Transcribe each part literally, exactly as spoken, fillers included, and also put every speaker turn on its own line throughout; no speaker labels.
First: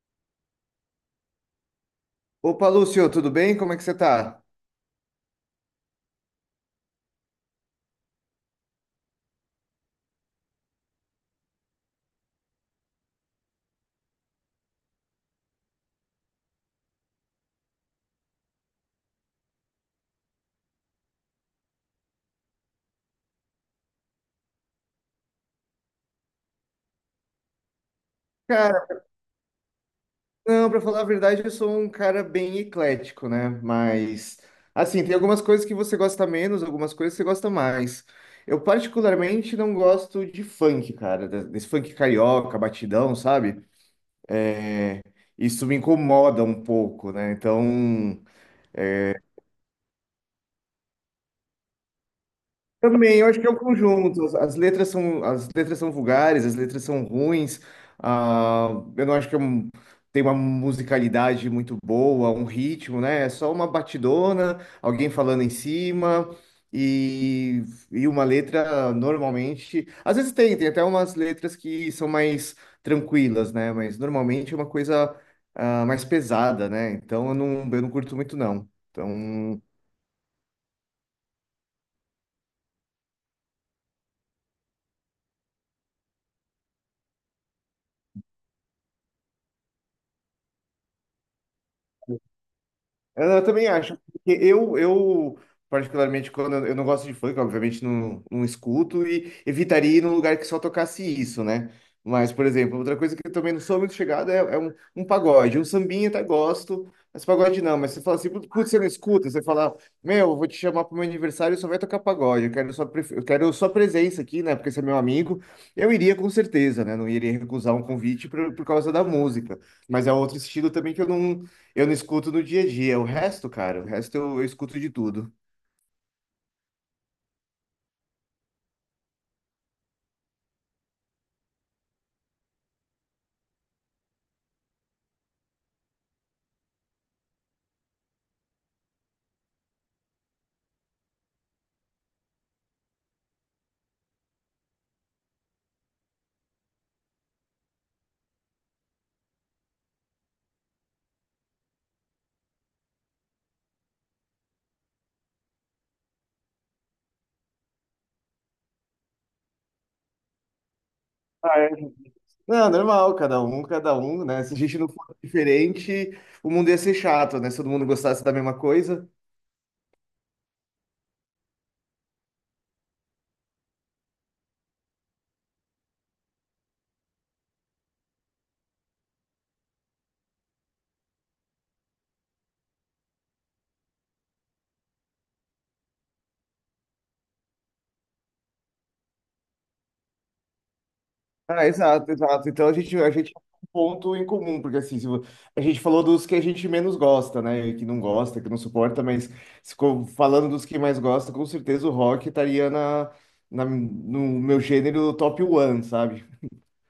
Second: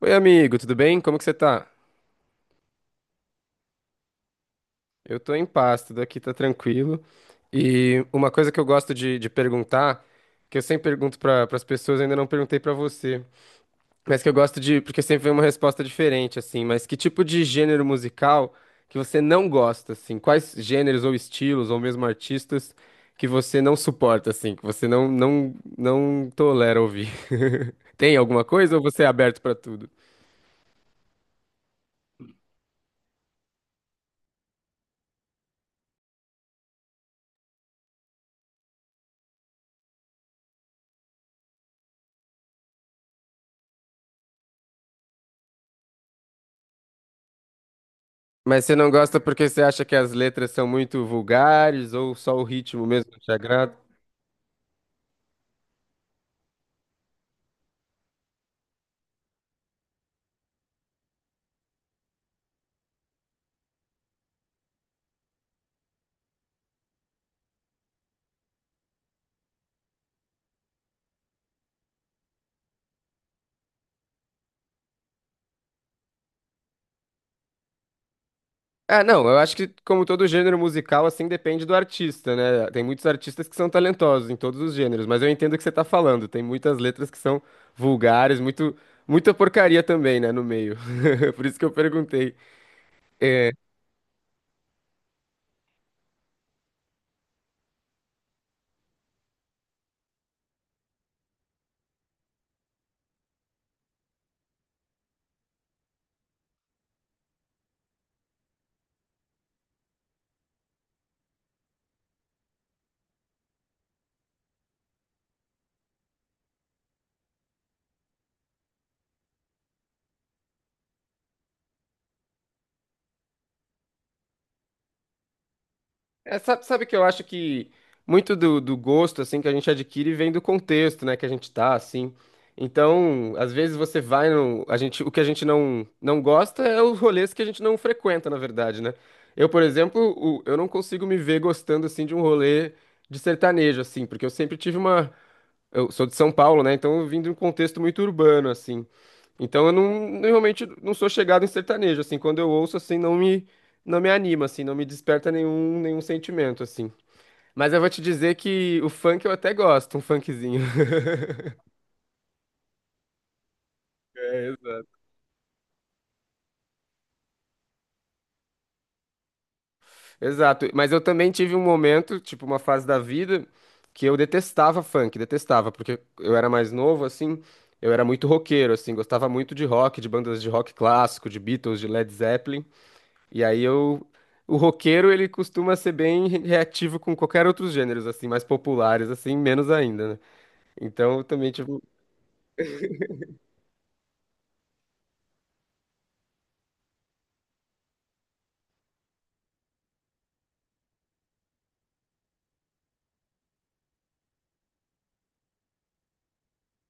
Oi, amigo, tudo bem? Como que você tá?
Opa, Lúcio, tudo bem? Como é que você tá?
Eu tô em paz, tudo aqui tá tranquilo. E uma coisa que eu gosto de, de perguntar, que eu sempre pergunto para as pessoas, eu ainda não perguntei pra você, mas que eu gosto de, porque sempre vem uma resposta diferente, assim, mas que tipo de gênero musical que você não gosta, assim? Quais gêneros ou estilos, ou mesmo artistas, que você não suporta, assim, que você não, não, não tolera ouvir? Tem alguma coisa ou
Cara,
você é aberto pra tudo?
não, pra falar a verdade, eu sou um cara bem eclético, né? Mas, assim, tem algumas coisas que você gosta menos, algumas coisas que você gosta mais. Eu particularmente não gosto de funk, cara, de- desse funk carioca, batidão, sabe? É, isso me incomoda um pouco, né? Então.
Mas você não gosta porque você acha que as letras são muito vulgares ou só o ritmo mesmo
Também, eu
te
acho que é o
agrada?
conjunto. As, as letras são, as letras são vulgares, as letras são ruins. ah, eu não acho que é um- tem uma musicalidade muito boa, um ritmo, né? É só uma batidona, alguém falando em cima e, e uma letra normalmente. Às vezes tem, tem até umas letras que são mais tranquilas, né? Mas normalmente é uma coisa ah, mais pesada, né? Então eu não, eu não curto muito, não.
Ah, não, eu acho
Então.
que como todo gênero musical, assim, depende do artista, né? Tem muitos artistas que são talentosos em todos os gêneros, mas eu entendo o que você tá falando. Tem muitas letras que são vulgares, muito, muita porcaria também, né, no meio. Por isso que eu perguntei.
Eu, eu
É.
também acho. Porque Eu, eu, particularmente, quando eu eu não gosto de funk, obviamente não, não escuto e evitaria ir num lugar que só tocasse isso, né? Mas, por exemplo, outra coisa que eu também não sou muito chegado é, é um, um pagode. Um sambinha até gosto, mas pagode não. Mas você fala assim, putz, você não escuta? Você fala, meu, eu vou te chamar pro meu aniversário e só vai tocar pagode. Eu quero sua, pref- eu quero sua presença aqui, né? Porque você é meu amigo. Eu iria com certeza, né? Não iria recusar um convite por, por causa da música. Mas é outro estilo também que eu não. Eu não escuto no dia a dia. O resto, cara, o resto eu, eu escuto de tudo.
É, sabe, sabe que eu acho que muito do, do gosto assim que a gente adquire vem do contexto, né, que a gente tá assim. Então, às vezes você vai no, a gente, o que a gente não não gosta é os rolês que a gente não frequenta, na verdade, né? Eu, por exemplo, o- eu não consigo me ver gostando assim de um rolê de sertanejo assim, porque eu sempre tive uma, eu sou de São Paulo, né? Então eu vim de um contexto muito urbano assim. Então eu não, realmente não sou chegado em sertanejo, assim, quando eu ouço, assim, não me, não me anima, assim, não me desperta nenhum, nenhum sentimento, assim. Mas eu vou te dizer que o funk eu até gosto, um funkzinho.
Ah, é. Não, normal, cada um, cada um, né?
É,
Se a gente
exato.
não fosse diferente, o mundo ia ser chato, né? Se todo mundo gostasse da mesma coisa.
Exato, mas eu também tive um momento, tipo, uma fase da vida que eu detestava funk, detestava, porque eu era mais novo, assim, eu era muito roqueiro, assim, gostava muito de rock, de bandas de rock clássico, de Beatles, de Led Zeppelin. E aí eu. O roqueiro, ele costuma ser bem re- reativo com qualquer outros gêneros, assim, mais populares, assim, menos ainda, né? Então, eu também,
Ah,
tipo,
exato, exato. Então a gente, a gente tem um ponto em comum, porque assim, se vo- a gente falou dos que a gente menos gosta, né? Que não gosta, que não suporta, mas se co- falando dos que mais gosta, com certeza o rock estaria na, na- no meu gênero top one, sabe?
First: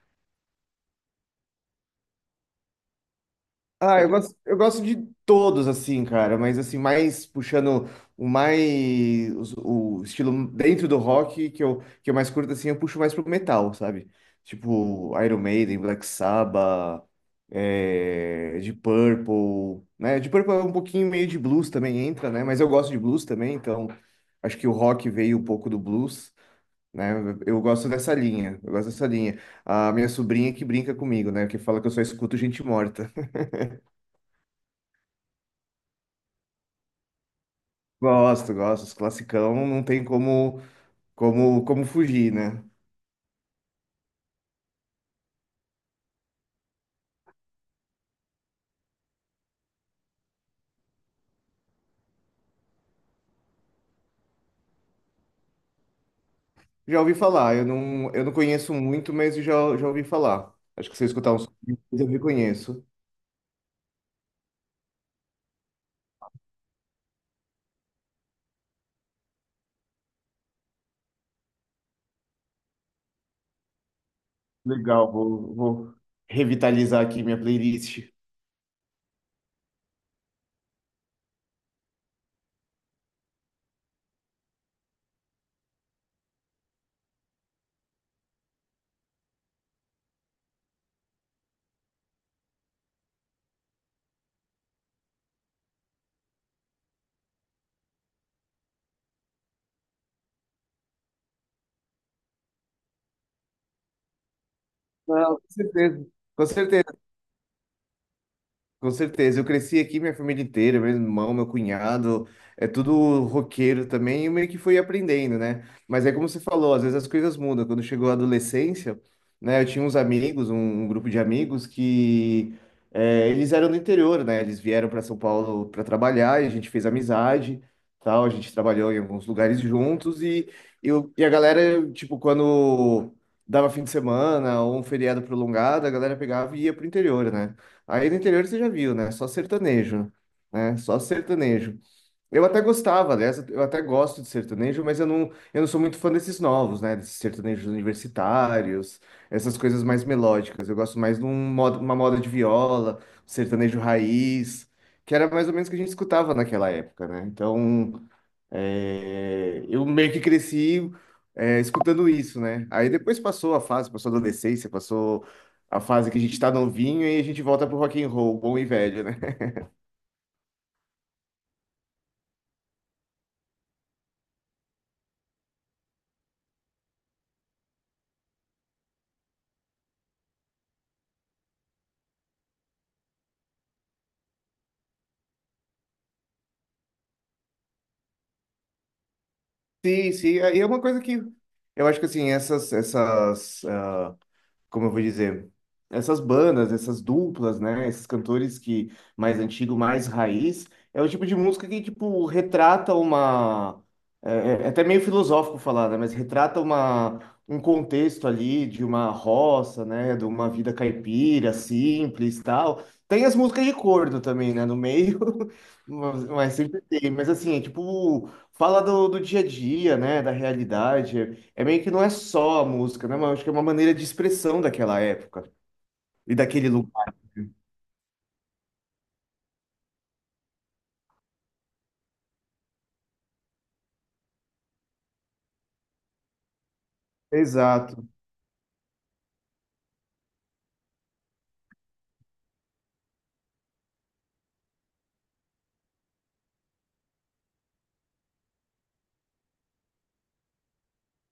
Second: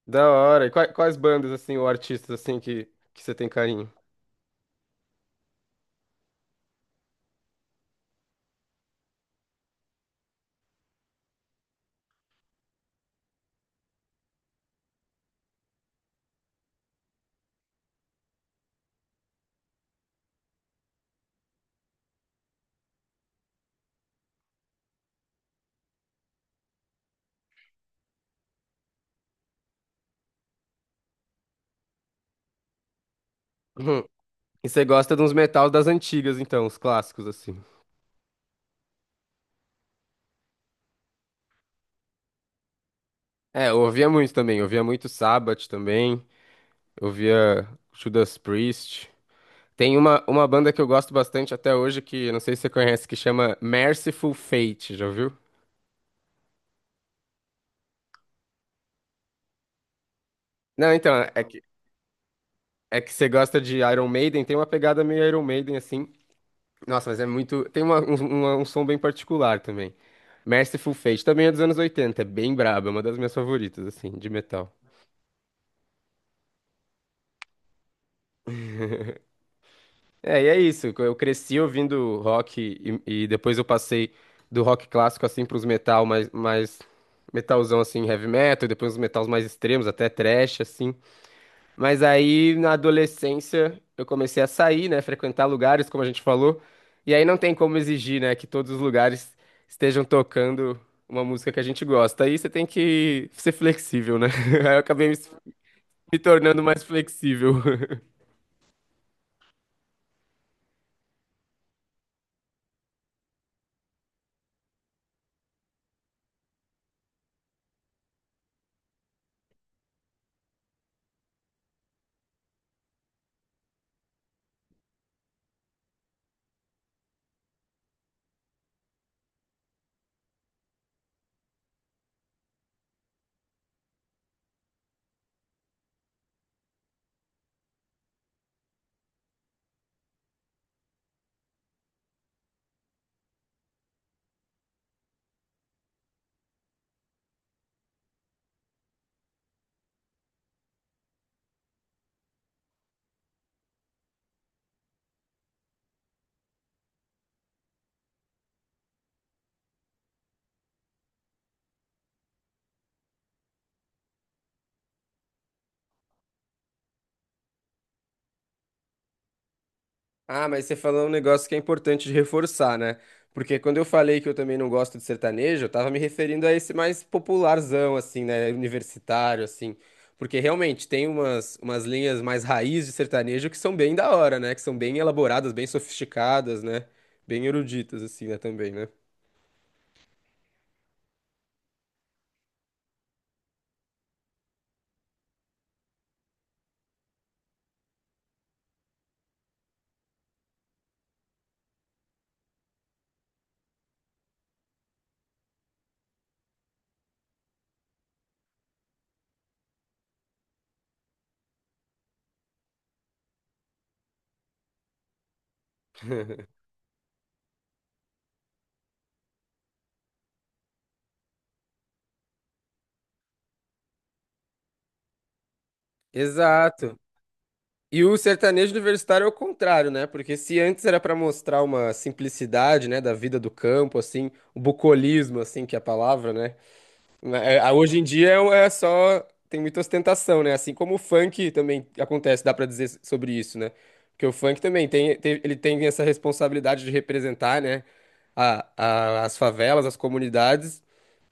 da hora. E quais, quais bandas, assim, ou artistas, assim, que, que você tem carinho?
Ah, eu gosto, eu gosto de todos, assim, cara, mas assim, mais puxando o mais o, o estilo dentro do rock que eu, que eu mais curto, assim, eu puxo mais pro metal, sabe? Tipo, Iron Maiden, Black Sabbath, é, Deep Purple, né? Deep Purple é um pouquinho meio de blues também entra, né? Mas eu gosto de blues também, então acho que o rock veio um pouco do blues. Né? Eu gosto dessa linha, eu gosto dessa linha. A minha sobrinha que brinca comigo, né? Que fala que eu só escuto gente morta.
Uhum. E você gosta de uns metal das antigas, então, os clássicos, assim.
Gosto, gosto. Os classicão não tem como, como, como fugir, né?
É, eu ouvia muito também. Eu ouvia muito Sabbath também. Eu ouvia Judas Priest. Tem uma, uma banda que eu gosto bastante até hoje, que não sei se você conhece, que chama Merciful Fate, já ouviu?
Já ouvi falar, eu não, eu não conheço muito, mas eu já, já ouvi falar. Acho
Não,
que se eu
então,
escutar
é
uns
que
pouquinhos, eu reconheço.
é que você gosta de Iron Maiden, tem uma pegada meio Iron Maiden, assim. Nossa, mas é muito. Tem uma- um, uma- um som bem particular também. Merciful Fate também é dos anos oitenta, é bem braba, é uma das minhas favoritas, assim, de metal.
Legal, vou, vou revitalizar aqui minha playlist.
É, e é isso. Eu cresci ouvindo rock e, e depois eu passei do rock clássico, assim, pros metal mais, mais metalzão, assim, heavy metal, depois os metals mais extremos, até thrash, assim. Mas aí, na adolescência, eu comecei a sair, né? Frequentar lugares, como a gente falou. E aí não tem como exigir, né? Que todos os lugares estejam tocando uma música que a gente gosta. Aí você tem que ser flexível, né? Aí eu acabei me,
Não, com certeza.
Me
Com
tornando mais
certeza.
flexível.
Com certeza, eu cresci aqui, minha família inteira, meu irmão, meu cunhado, é tudo roqueiro também, e eu meio que fui aprendendo, né? Mas é como você falou, às vezes as coisas mudam. Quando chegou a adolescência, né, eu tinha uns amigos, um, um grupo de amigos que é, eles eram do interior, né? Eles vieram para São Paulo para trabalhar, e a gente fez amizade, tal, a gente trabalhou em alguns lugares juntos, e, eu, e a galera, tipo, quando dava fim de semana ou um feriado prolongado, a galera pegava e ia pro interior, né? Aí no interior você já viu, né? Só sertanejo, né? Só sertanejo. Eu até gostava, aliás, eu até gosto de sertanejo, mas eu não, eu não sou muito fã desses novos, né? Desses sertanejos universitários, essas coisas mais melódicas. Eu gosto mais de um modo- uma moda de viola, sertanejo raiz, que era mais ou menos o que a gente escutava naquela época, né? Então, é, eu meio que cresci é, escutando isso, né? Aí depois passou a fase, passou a adolescência, passou a fase que a gente tá novinho e a gente volta pro rock and roll, bom e velho, né?
Ah, mas você falou um negócio que é importante de reforçar, né? Porque quando eu falei que eu também não gosto de sertanejo, eu tava me referindo a esse mais popularzão, assim, né? Universitário, assim. Porque realmente tem umas, umas linhas mais raiz de sertanejo que são bem da hora, né? Que são bem elaboradas, bem sofisticadas, né? Bem eruditas, assim, né? Também, né?
Sim, sim. Aí é uma coisa que eu acho que assim, essas, essas ah, como eu vou dizer, essas bandas, essas duplas, né? Esses cantores que mais antigo, mais raiz, é o tipo de música que, tipo, retrata uma. É, é é até meio filosófico falar, né? Mas retrata uma, um contexto ali de uma roça, né? De uma vida caipira, simples, tal. Tem as músicas de corno também, né? No meio, mas mas sempre tem. Mas assim, é tipo, fala do, do dia a dia, né? Da realidade. É, é meio que não é só a música, né? Mas acho que é uma maneira de expressão daquela época e daquele
Exato.
lugar.
E o sertanejo universitário é o contrário, né? Porque se antes era pra mostrar uma simplicidade, né, da vida do campo, assim, o bucolismo, assim, que é a palavra, né? Na- É, a- hoje em
Exato,
dia é é só. Tem muita ostentação, né? Assim como o funk também acontece, dá pra dizer s- sobre isso, né? Porque o funk também tem, tem- ele tem essa responsabilidade de representar, né? A, a- as favelas, as comunidades.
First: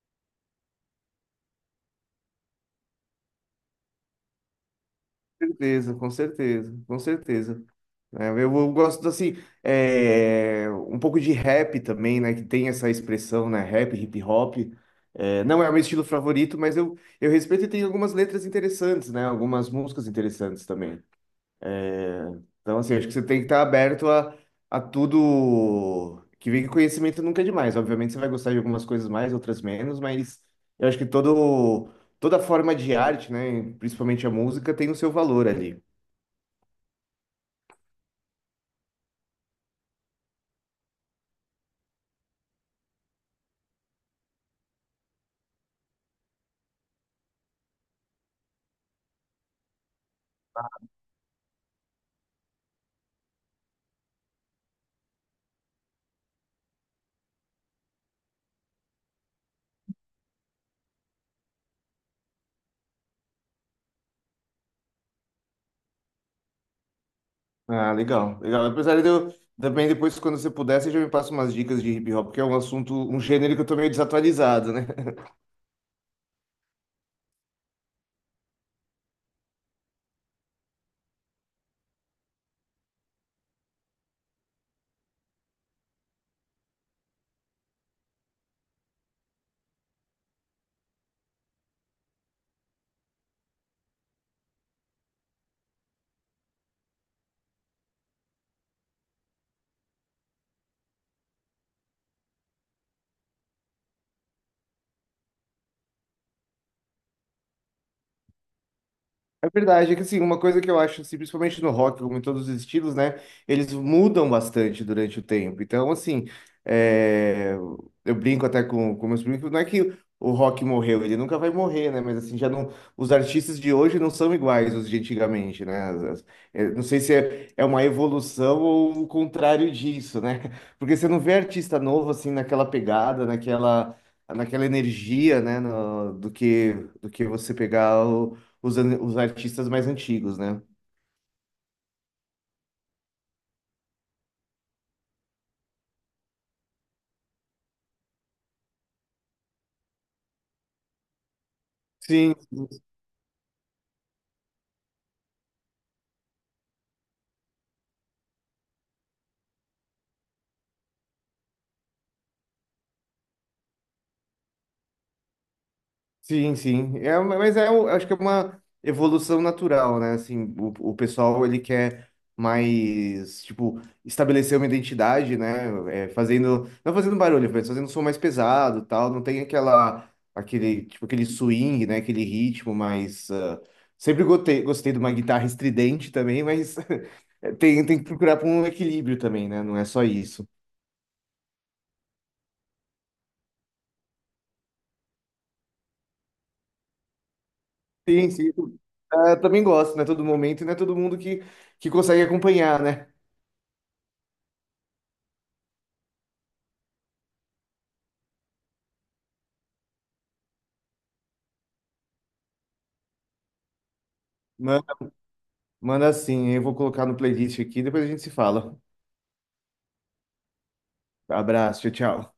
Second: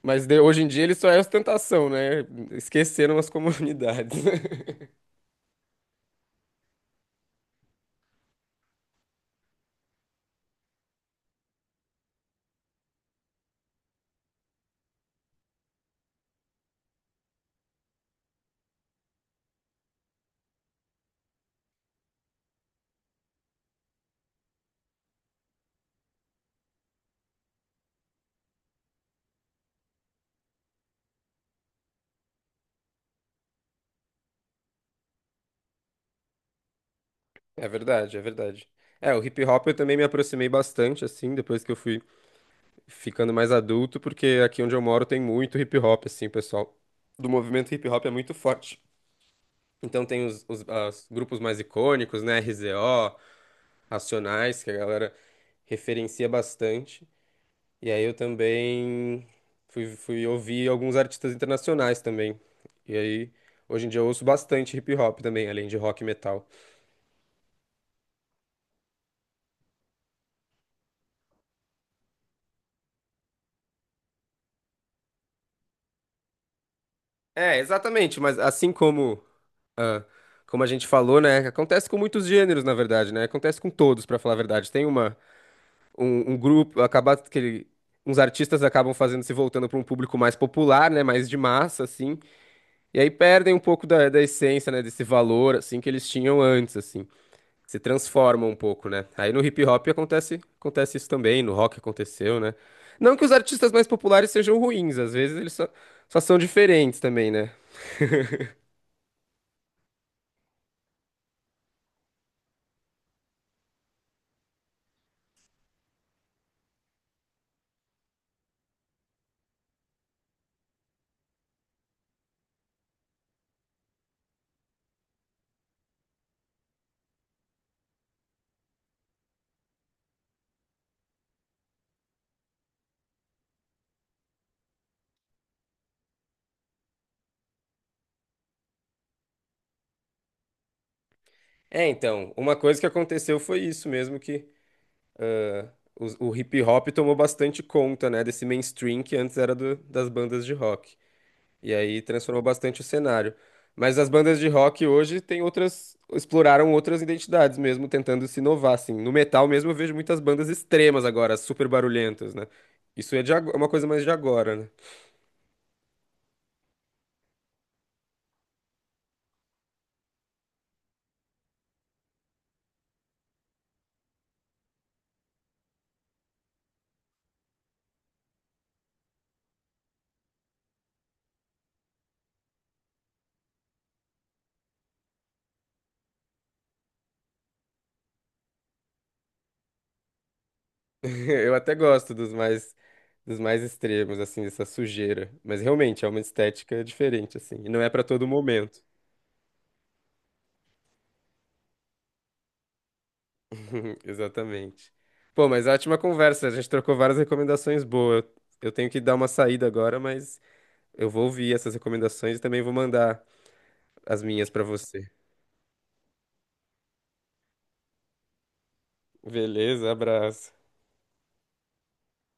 Mas de- hoje em dia ele só é ostentação, né? Esqueceram as comunidades.
com certeza, com certeza, com certeza. É, eu, eu gosto assim, é, um pouco de rap também, né? Que tem essa expressão, né? Rap, hip hop. É, não é o meu estilo favorito, mas eu, eu respeito e tem algumas letras interessantes, né? Algumas músicas interessantes também. Então, assim, acho que você tem que estar aberto a, a tudo que vem que conhecimento nunca é demais. Obviamente, você vai gostar de algumas coisas mais, outras menos, mas eu acho que todo, toda forma de arte, né, principalmente a música, tem o seu valor ali.
É verdade, é verdade. É, o hip hop eu também me aproximei bastante, assim, depois que eu fui ficando mais adulto, porque aqui onde eu moro tem muito hip hop, assim, o pessoal. Do movimento hip hop é muito forte. Então tem os, os as grupos mais icônicos, né? R Z O, Racionais, que a galera referencia bastante. E aí eu também fui, fui ouvir alguns artistas internacionais também. E aí hoje em dia eu ouço bastante hip hop também, além de rock e metal.
Ah, legal, legal. Apesar de eu também depois, quando você puder, você já me passa umas dicas de hip hop, que é um assunto, um gênero que eu tô meio desatualizado, né?
É, exatamente, mas assim como, ah, como a gente falou, né? Acontece com muitos gêneros, na verdade, né? Acontece com todos, pra falar a verdade. Tem uma. um, um grupo, acaba que ele- uns artistas acabam fazendo se voltando para um público mais popular, né, mais de massa, assim, e aí perdem um pouco da, da essência, né, desse valor, assim, que eles tinham antes, assim, se transformam um pouco, né. Aí no hip hop acontece, acontece isso também, no rock aconteceu, né. Não que os artistas mais populares sejam ruins, às vezes eles só, só são diferentes também, né.
É verdade, é que assim, uma coisa que eu acho, assim, principalmente no rock, como em todos os estilos, né, eles mudam bastante durante o tempo. Então, assim, é, eu brinco até com, com meus primos, não é que o rock morreu, ele nunca vai morrer, né, mas assim, já não, os artistas de hoje não são iguais os de antigamente, né, As- as- é, não sei se é, é uma evolução ou o contrário disso, né, porque você não vê artista novo, assim, naquela pegada, naquela, naquela energia, né, no- do que, do que você pegar o os, an- os artistas mais antigos, né?
É, então, uma coisa que aconteceu foi isso mesmo que os- o hip hop tomou bastante conta, né, desse mainstream que antes era do- das bandas de rock. E aí
Sim,
transformou bastante o cenário. Mas as bandas de rock hoje têm outras, exploraram outras identidades mesmo, tentando se inovar, assim. No metal mesmo eu vejo muitas bandas extremas agora, super barulhentas, né? Isso é de ago- é uma coisa mais de agora, né?
sim, sim. É, uma- mas é, eu acho que é uma evolução natural, né? Assim, o, o pessoal ele quer mais, tipo, estabelecer uma identidade, né? É, fazendo, não fazendo barulho, mas fazendo um som mais pesado, e tal. Não tem aquela, aquele, tipo, aquele swing, né? Aquele ritmo mais. Ah, sempre gostei, gostei de uma guitarra estridente também, mas tem, tem que procurar por um equilíbrio também, né? Não é só isso.
Eu até gosto dos mais dos mais extremos, assim, dessa sujeira, mas realmente é uma estética diferente assim, e não é pra todo
Sim, sim.
momento.
Ah, também gosto, né? Todo momento, né? Todo mundo que, que consegue acompanhar, né?
Exatamente. Pô, mas ótima conversa, a gente trocou várias recomendações boas. Eu eu tenho que dar uma saída agora, mas eu vou ouvir essas recomendações e também vou mandar as minhas pra
Manda,
você.
manda sim, eu vou colocar no playlist aqui, depois a gente se fala.
Beleza, abraço.
Abraço, tchau, tchau.